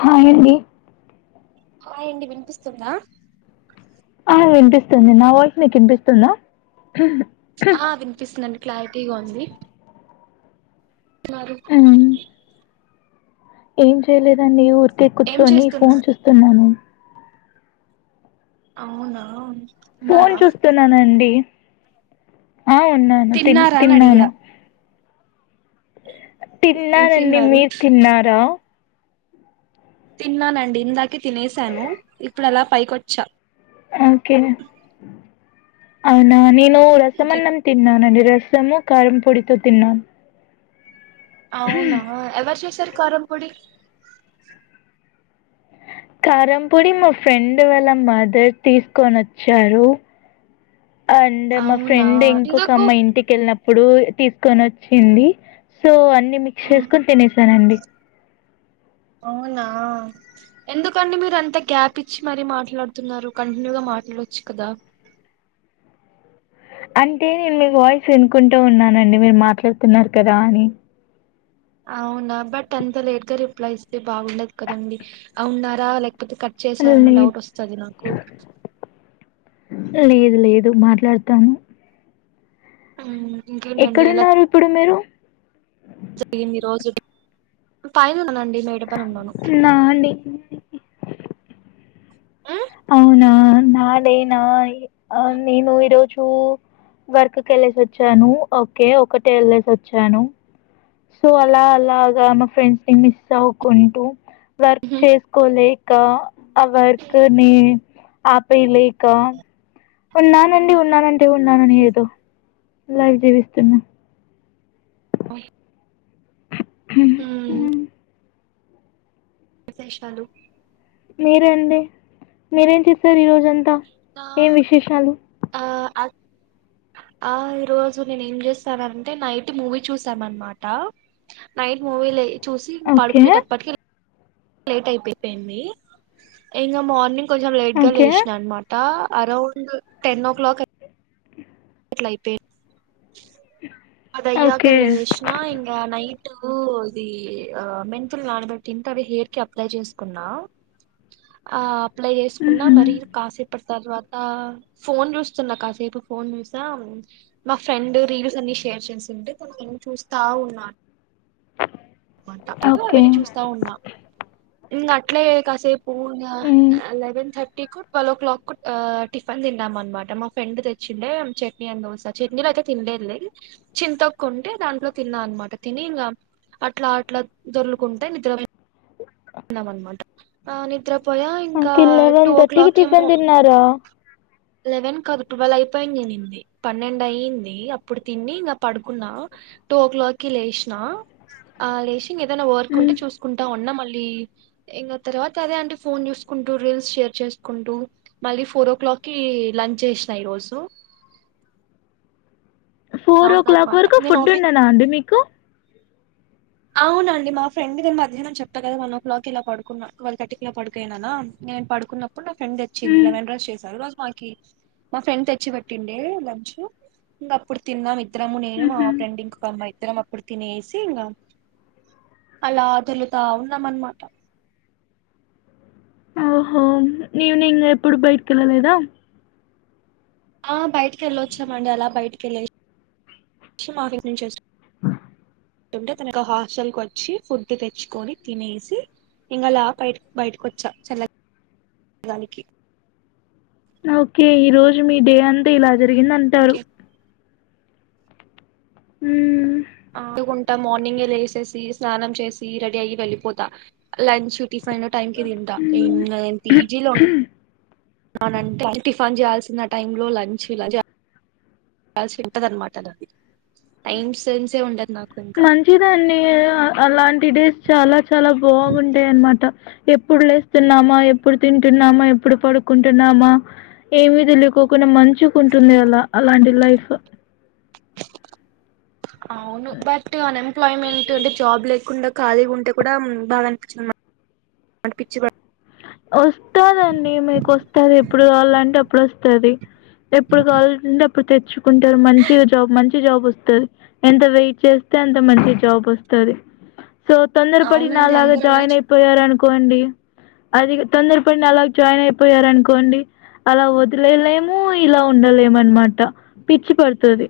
హాయి అండి హాయి అండి వినిపిస్తుందా ఆ వినిపిస్తుంది నా వాయిస్ నీకు వినిపిస్తుందా ఆ వినిపిస్తుందండి క్లారిటీగా ఉంది మారు మ్మ్. ఏం చేయలేదండి ఊరికే ఏం కూర్చుని ఫోన్ చేస్తున్నారు చూస్తున్నాను అవునా ఫోన్ తిన్నారా చూస్తున్నానండి ఆ ఉన్నాను తి తిన్నారా అని అడిగా తిన్నాను ఏం తిన్నానండి తిన్నారు మీరు తిన్నారా తిన్నానండి ఇందాకే తినేసాను ఇప్పుడు అలా పైకొచ్చా ఓకే అవునా నేను ఇంకే రసమన్నమ్ తిన్నా నండి రసము కారం పొడితో తిన్నాను అవునా ఎవరు చేసారు కారంపొడి కారంపొడి మా ఫ్రెండ్ వాళ్ళ మదర్ తీసుకొని వచ్చారు అండే మా అవునా ఫ్రెండ్ ఇంకొక ఎందుకు అమ్మాయి ఇంటి కెళ్ళినప్పుడు ఇప్పుడు తీసుకొని వచ్చింది సో అన్ని మిక్స్ ఉమ్, చేసుకొని తినేసానండి [inaudible] అవునా ఎందుకండి మీరు అంత గ్యాప్ ఇచ్చి మరీ మాట్లాడుతున్నారు కంటిన్యూగా మాట్లాడు వచ్చు కదా [inaudible] అంటే నేను మీ వాయిస్ వినుకుంటూ ఉన్నానండి మీరు మాట్లాడుతున్నారు కదా అని అవునా బట్ అంత లేట్ గా రిప్లై ఇస్తే బాగుండదు కదండి అవున్నారా లైక్ లేకపోతే కట్ చేసారనే లే డౌట్ వస్తది నాకు లేదు లేదు మాట్లాడతాను ఉమ్ ఎక్కడున్నారు ఇప్పుడు మీరు జరిగింది రోజు పైన ఉన్నానండి మేడ పైన ఉన్నాను నాండి అవునా నాలేనాయి నేను ఈరోజు ఉమ్ వర్క్ కెళ్ళేసి వచ్చాను ఓకే ఒకటే యెళ్ళేసి వచ్చాను సో అలా అలాగా మా ఫ్రెండ్స్ ని మిస్ అవుకుంటూ వర్క్ చేసుకోలే క ఆ వర్క్ ని ఆపేయలేక ఉన్నానండి ఉన్నానంటే ఉన్నానని ఏదో లైవ్ జీవిస్తున్నా [inaudible] ఉమ్ మ్మ్. విశేషాలు మీరండి మీరేం చేసారు ఈరోజంతా ఏం విశేషాలు అల్ ఆ ఈరోజు నేను ఏం చేస్తానంటే నైట్ మూవీ చూసానన్నమాట నైట్ మూవీలే చూసి ఇంగ ఓకే పడుకునేటప్పటికి లేట్ అయిపోయింది ఇంగ మార్నింగ్ కొంచెం లేట్ గా ఓకే లేసినా అన్నమాట అరౌండ్ టెన్ ఓ క్లాక్ అ ట్ల అయిపోంద్ అది అయ్యాక ఓకే లేషిన ఇంగ నై టు ఇది ఆ మెంతులు నానబెట్టి ఇంతనే హెయిర్ కి అప్లై చేసుకున్నా ఆ అప్లై చేసుకున్నా మ్మ్హ్మ్. మరి కాసేపటి తర్వాత ఫోన్ చూస్తున్నా కాసేపు ఫోన్ చూ మా ఫ్రెండ్ రీల్స్ అన్ని షేర్ చేసే తను నేను చూస్తా ఉన్నా దో ఓకే అవన్నీ చూస్తా ఉన్నా ఇంక అట్లే కాసేపు మ్మ్. [unintelligible] Eleven thirty twelve o'clock tiffin తిన్నాం అనమాట మా ఫ్రెండ్ తెచ్చిండే చట్నీ అండ్ దోస చట్నీలో అయితే తిండేళ చింతోకుంటే దాంట్లో తిన్నా అనమాట తిని ఇంకా అట్లా అట్లా దొర్లుకుంటే నిద్రపోయిన తిన్నామనమాట నిద్రపోయా ఇంకా ఓకే టూ లెవెన్ ఓ థర్టీకి క్లాక్ ఏమో టిఫిన్ తిన్నారా లెవెన్ కాదు ట్వెల్వ్ అయిపోయింది నే ఇంది పన్నెండు అయింది అప్పుడు తిని ఇంకా పడుకున్నా టూ ఓ క్లాక్ కి లేచిన ఆ లేచి ఇంక ఏదైనా వర్క్ మ్మ్. ఉంటే చూసుకుంటా ఉన్నా మళ్ళీ ఈ తర్వాత అదే అంట ఫోన్ చూసుకుంటూ రీల్స్ షేర్ చేసుంటూ మళ్ళ ఫోర్ ఓ క్లాక్ కి లంచ్ చేసినా ఈ రోజు ఇలా ఫోర్ ఓ క్లాక్ ఉందనమాట వరకు నేను ఫుడ్ ఆఫీస్ ఉండేనా అండి మీకు అవునండీ మా ఫ్రెండ్దే మధ్యా చెప్తా కదా వన్ ఓ క్లాక్ ఇలా పడుకున్నా ట్వెల్వ్ థర్టీ కి ఇలా పడుకయినానా నేను పడుకున్నప్పుడు నా ఫ్రెండ్ వచ్చింది మ్మ్. లెమన్ రైస్ చేశారా మాకి మా ఫ్రెండ్ తెచ్చిపట్టిండ లంచ్ ఇంక అప్పుడు తిన్నాం ఇద్దరము నేను మా ఉహు ఫ్రెండ్ ఇంకోక అమ్మాయి ఇద్దరం అప్పుడు తినేసి ఇంకా అలా తిరుగుతా ఉన్నాం అన్నమాట ఓహో ఈవినింగ్ ఎప్పుడు బయటికి వెళ్ళలేదా ఆ బయటికి వెళ్ళ వచ్చామండి అలా బయటికి వెళ్ళ [unintelligible] ఆ అంటే తన హాస్టల్ క వచ్చి ఫుడ్ తెచ్చుకొని తినేసి ఇంగలా బ బయటకొచ్చా చల్లనీ గాలి కి ఓకే ఈ రోజు మీ డే అంతా ఇలా జరిగింద అంటారు ఇంకేం ఉమ్ అడుకుంటా మార్నింగే లేసేసి స్నానం చేసి రెడీ అయి వెళ్ళిపోతా లంచ్ టిఫైన్ టైంకి తింటా ఇంగ పీజీలో అనంటే టిఫాన్ చేయాల్సిన టైమ్ లో లంచ్ కాల్సి ఉంటది అనమాట అది టైమ్ సెన్సే ఉండదు నాకు ఇంకా మంచిదండి అలాంటి డేస్ చాలా చాలా బాగుంటాయ అన్నమాట ఎప్పుడు లేస్తున్నామా ఎప్పుడు తింటున్నామా ఎప్పుడు పడుకుంటున్నామా ఏమి తెలుకోకుండా మంచిగుంటుంది అల అలాంటి లైఫ్ అవును బట్ అన్ఎంప్లాయ్మెంట్ అంటే జాబ్ లేకుండా ఖాళీ ఉంటే కూడా బాగా అనిపిస్తుంది అని పిచ్చి బడా వస్తాదండి మీకు వస్తది ఎప్పుడు కావాలంటే అప్పుడు వస్తది ఎప్పుడు కావాల్సి ఉంటే అప్పుడు తెచ్చుకుంటారు మంచిగా జాబ్ మంచి జాబ్ వస్తది ఎంత వెయిట్ చేస్తే అంత మంచి జాబ్ వస్తది తో తొందరపడి అవునండి నాలాగా అందరు అలా జాయిన్ అయిపోయారు అనుకోండి అది తొందరపడి నాలాగ జాయిన్ అయిపోయారునుకోండి అలా వదిలేలేము ఇలా ఉండలేము అనమాట పిచ్చి పడుతది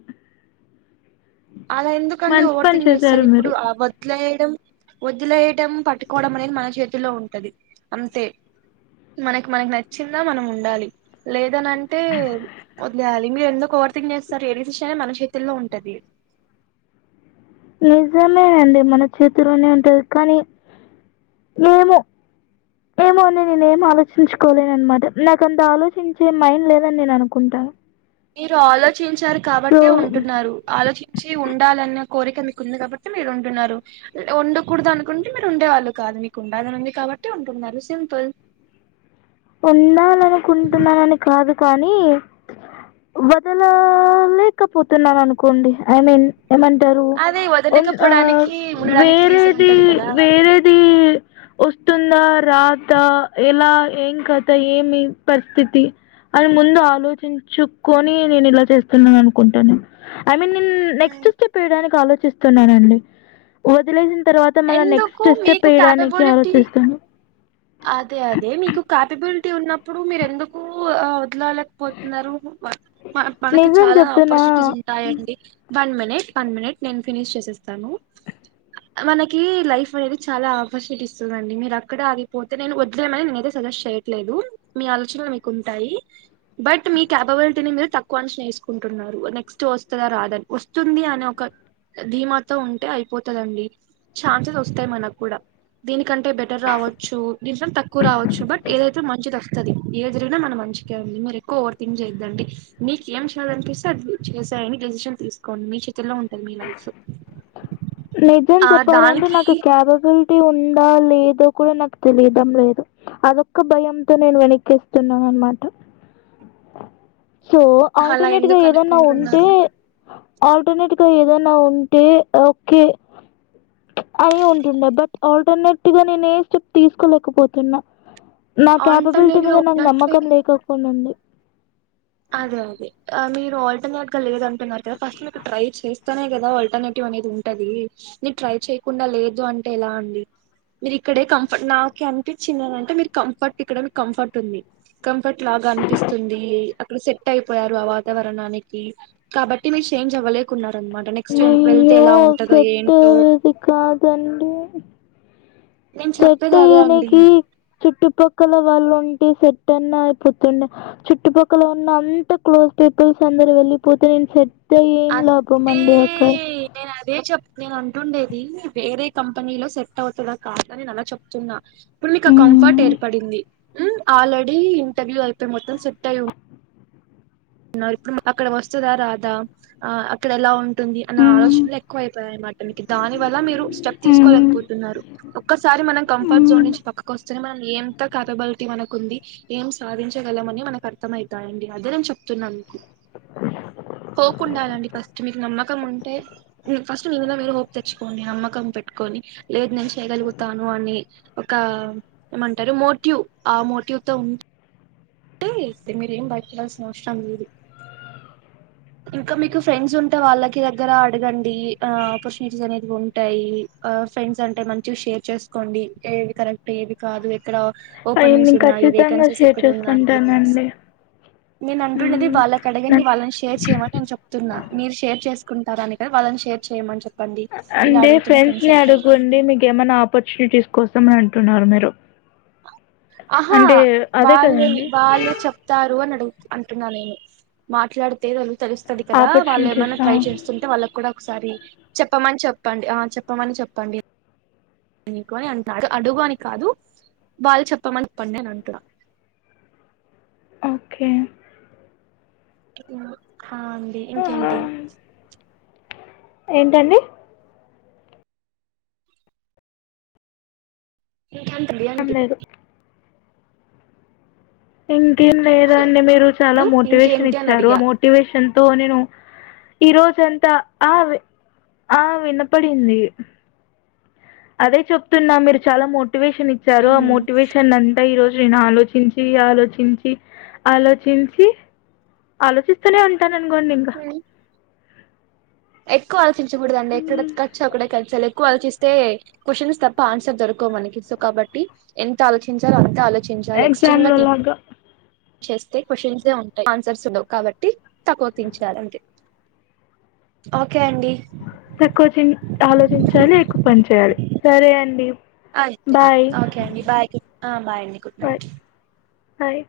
అలా ఎందుకండి మంచి ఓవర్ పని థింక్ చేస్తారు చేశారు ఇప్పుడు మీరు ఆ వద్లే వదిలేయడం పట్టుకోవడం అనేది మన చేతుల్లో ఉంటది అంతే మనకి మనకి నచ్చిందా మనం ఉండాలి లేదని అంటే వదిలేయాలి మీరు ఎందుకో ఓవర్ థింక్ చేస్తారు ఏ డెసిషన్ మన చేతుల్లో ఉంటది నిజమే అండి మన చేతిలోనే ఉంటది కానీ ఏమో? ఏమో అని నేనేం ఆలోచించుకోలేనన్మాట నాకంత ఆలోచించే మైండ్ లేదని నేను అనుకుంటాను. మీరు ఆలోచించారు కాబట్టే ఉంటున్నారు ఆలోచిచ్చి ఉండాలన్నె కోరిక మీకు ఉంది కాబట్టి మీరు ఉంటున్నారు ఉండకూడదు అనుకుంటే మీరు ఉండేవాళ్ళు కాదు మీకు ఉండాలని ఉంది కాబట్ కాబట్టి ఉంటున్నారు సింపుల్ ఉండాలనుకుంటున్నానని కాదు కానీ వదలలేకపోతున్నాను అనుకోండి ఐ మీన్ ఏమంటారు అదే ఉన్ ఆ వదలకపోవడానికి ఉండడానికి రీజన్ వేరేది ఉంటది కదా వేరేది వస్తుందా రాతా ఎలా ఏం కథ ఏమి పరిస్థితి అని ముందు ఆలోచించుకొని నేను ఇలా చేస్తున్నాను కుంటాను ఐమీన్ న్ నెక్స్ట్ స్టెప్ వేయడానికి ఆలోచిస్తున్నానండి వదిలేసిన్ తర్వాత మళ్ళా నెక్స్ట్ ఎందుకు స్టెప్ మీకు వెయ్యడానికి క్యాపబిలిటీ ఆలోచిస్తాను అదే అదే మీకు క్యాపబిలిటీ ఉన్నప్పుడు మీరు ఎందుకు ఆ వెల్లలేకపోతున్నారు మన్ మనకి మనకి నిజం చాలా చెప్తున్నా ఆపర్చునిటీస్ ఉంటాయండి వన్ మినిట్ వన్ మినిట్ నేను ఫినీష్ చేసేస్తాను మనకి లైఫ్ అనేది చాలా ఆపర్చునిటీస్ ఇస్తుందండి మీరు అక్కడే ఆగి పోతే నేను వద్లేయమని నేనైతే సజెస్ట్ చేయట్లేదు మీ ఆలోచనలు మీకు ఉంటాయి బట్ మీ కాపబిలిటీని మీర్ తక్కువ అంచనా ఏసుకుంటున్నారు నెక్స్ట్ వస్తదా రాదని వస్తుంది అనే ఒక ధీమాతో ఉంటే అయిపోతదండి ఛాన్సెస్ వస్తాయి మనక్కూడా దీనికంటే బెటర్ రావ చ్చు దీనికన్నా తక్కువ రావచ్చు బట్ ఏదైతే మంచిది వస్తది ఏది జరిగినా మన మంచికే అండి మరి ఎక్కువ ఓవర్ థింక్ చేద్దండి మీక ఏం చేయాలనిపిస్తే అది చేసేయండి డెసిషన్ తీసుకోండి మీ చేతుల్లో ఉంటది మీ లైఫ్ నిజం ఆ చెప్పాలంటే దానికి నాకు కేపబిలిటీ ఉం దా లేదో కూడా నాకు తెలియటం లేదు అదొక్క భయంతో నేను వెనక్కేస్తున్నాన్ అన్మాట సో అలా ఆల్టర్నేట్గా ఎందుకు ఏదన్నా ఉంటే అనుకుంటున్నారు ఆల్టర్నేట్ గా ఏదైనా ఉంటే ఓక్కే అని ఉంటుండే బట్ ఆల్టర్నేటివ్ గా నేను ఏ స్టెప్ తీసుకోలేకపోతున్నా నా క్యాపబిలిటీ ఆల్టర్నేట్ గా మీద నాకు ఉన్నట్లే నమ్మకం లేకోకుండా ఉంది అదే అదే మీరు ఆల్టర్నేట్ గా లేదంటున్నారు కదా ఫస్ట్ మీరు ట్రై చేస్ చేస్తెనే కదా ఆల్టర్నేటివ్ అనేది ఉంటది నీ ట్రై చేయకుండా లేదు అంటే ఎలా అండి మీరు ఇక్కడే కంఫర్ట్ నాకి అనిపిచ్చింది ఏందంటే మీరు కంఫర్ట్ ఇక్కడ మీకు కంఫర్ట్ ఉంది కంఫర్ట్ లాగా అనిపిస్తుంది అ సెట్ అయిపోయారు ఆ వాతావరణానికి కాబట్టి మీరు షేంజ్ అవ్వలేకున్నా అన్మాట నెక్స్ట్ వెళ్తే అయ్యో! ఎలా ఉంటదో సెట్ ఏంటో? ఇది కాదండి. నేన్ సెట్ చెప్పేది అదే అండి. అయ్యేనికి చుట్టుపక్కల వాళ్ళు ఉంటే సెట్ అన్నా అయిపోతుండే చుట్టుపక్కల ఉన్న అంత క్లోజ్ పిపుల్స్ అందరూ వెళ్లిపోతే ఏం చెప్తే ఏం లాభం ఏ అండి అక్కడ నేను అదే చెప్ నేను అంటున్ అనేది వేరే కంపెనీలో సెట్ అవుతదా కాదా నేనదే చెప్తున్నా ఇప్పుడు మీకు ఆ కంఫర్ట్ ఏర్పడింది ఉమ్ ఆల్రెడీ ఇంటర్వ్యూ అయితే మొత్తం సెట్ అయి ఉం ఇప్పుడు అక్కడ వస్తదా రాదా ఆ అక్కడ ఎలా ఉంట్ టుంది అన్న ఆలోచనలు ఎక్కువ అయిపోయాయి అన్మాట మీకి దాని వల్ల మీరు స్టెప్ తీసుకోలేకపోతున్నారు ఒక్కసారి అజిమానేకమ్ ఎఫర్ట్ జోన్ నుంచి పక్కకు వస్తేనే మనం ఎంత క్యాపబిలిటీ మనకు ఉంది, ఏం సాధించగలమని మనకు అర్థమై తాయండి అదే నేను చెప్తున్నా మీకు [inaudible] హోప్ ఉండాలండి ఫస్ట్ మీకు నమ్మకం ఉంటే ఉ ఫస్ట్ మీ మీద మీరు హోప్ తెచ్చుకోండి నమ్మకం పెట్టుకో డి లేదు నేను చేయగలుగుతాను అని ఒక ఏమంటారు మోటివ్ ఆ మోటివ్తో అవ్ తే మీరేం భయపడాల్సిన అవసరం లేదు [inaudible] ఇంకా మీకు ఫ్రెండ్స్ ఉంటే వాళ్ళకి దగ్గర అడగండి ఆ ఆపర్చునిటీస్ అనేవి ఉంటాయి ఆ ఫ్రెండ్స్ అంటే మంచిగా షేర్ చేసుకోండి ఏది కరెక్ట్ ఏది కాదు ఎక్కడ అయ్యో ఓపెనింగ్స్ నేను ఉన్నాయి ఖచ్చితంగా వేకెన్సీస్ షేర్ ఎక్కడ ఉన్నాయి అనేసి చేసుకుంటానండి. నేను అంటున్నది వాళ్ళకి అడగండి నాకు వాళ్ళని షేర్ చేయమని నేను చెప్తున్నా మీరు షేర్ చేసుకుంటారాని కాదు వాళ్ళని షేర్ చేయమని చెప్ ఆ అంటే ఫ్రెండ్స్ ని అడుగుండి మీకు ఏమైనా ఆపర్చునిటీస్ కోసం అన్ టున్నారు మీరు ఆహా అంటే అదే వాళ్లేని కదండి వాళ్లు చెప్తారు అని అడుగు అంటున్నా నేను మాట్లాడితే వాళ్ళు తెలుస్తుంది కదా వాళ్ళు ఏమైనా ఆపర్చునిటీసా ట్రై చేస్తుంటే వాళ్ళకు కూడా ఒకసారి చెప్పమని చెప్పండి ఆ చెప్పమని చెప్పండి నీకు అని అంటున్నా అడుగు అని కాదు వాళ్ళు చెప్పమని చెప్పండి అని అంటున్నా. [inaudible] ఓకే హా అండి ఇంకేంటి ఏంటండి ఇంకేంటండి ఏం అంటి లేదు ఇంకేం హలో లేదండి మీరు చాలా మోటివేషన్ ఇంకేంటి అని ఇచ్చారు, ఆ అడిగా మోటివేషన్ తో నేను ఈ రోజంతా ఆ వి ఆ వినపడింది అదే చెప్తున్నా మీరు చాలా మోటివేషన్ ఇచ్చారు ఆ మోటివేషన్ అన్ ఈ రోజు నేను ఆలోచించి ఆలోచించి ఆలోచించి ఆలోచిస్తూనే ఉంటాననుకోండి ఇంకా ఎక్కువ ఆలోచించకూడదండి ఎక్కడ ఖచు అ కచ్చలే క్కువ ఆలోచిస్తే క్వశ్చన్స్ తప్ప ఆన్సర్ దొరకోవు మనకి సో కాబట్టి ఎంత ఆలోచించలో అంతే ఆలో ఎగ్జామ్ ఎక్స్ట్రీమ్గా లో తీ లాగా చేస్తే క్వశ్చన్సె ఉంటాయి ఆన్సర్స్ ఉండవ్ కాబట్టి తక్కువ తీంచలి అంతే. అగ్ తక్కువ చిన్ ఆలోచించాలి ఎక్కువ పని చేయాలి సరే అండి. అ బాయ్ ఓకే ఓకే అండి బాయ్ గు ఆ బాయ్ అండి గుడ్ నైట్. హాయ్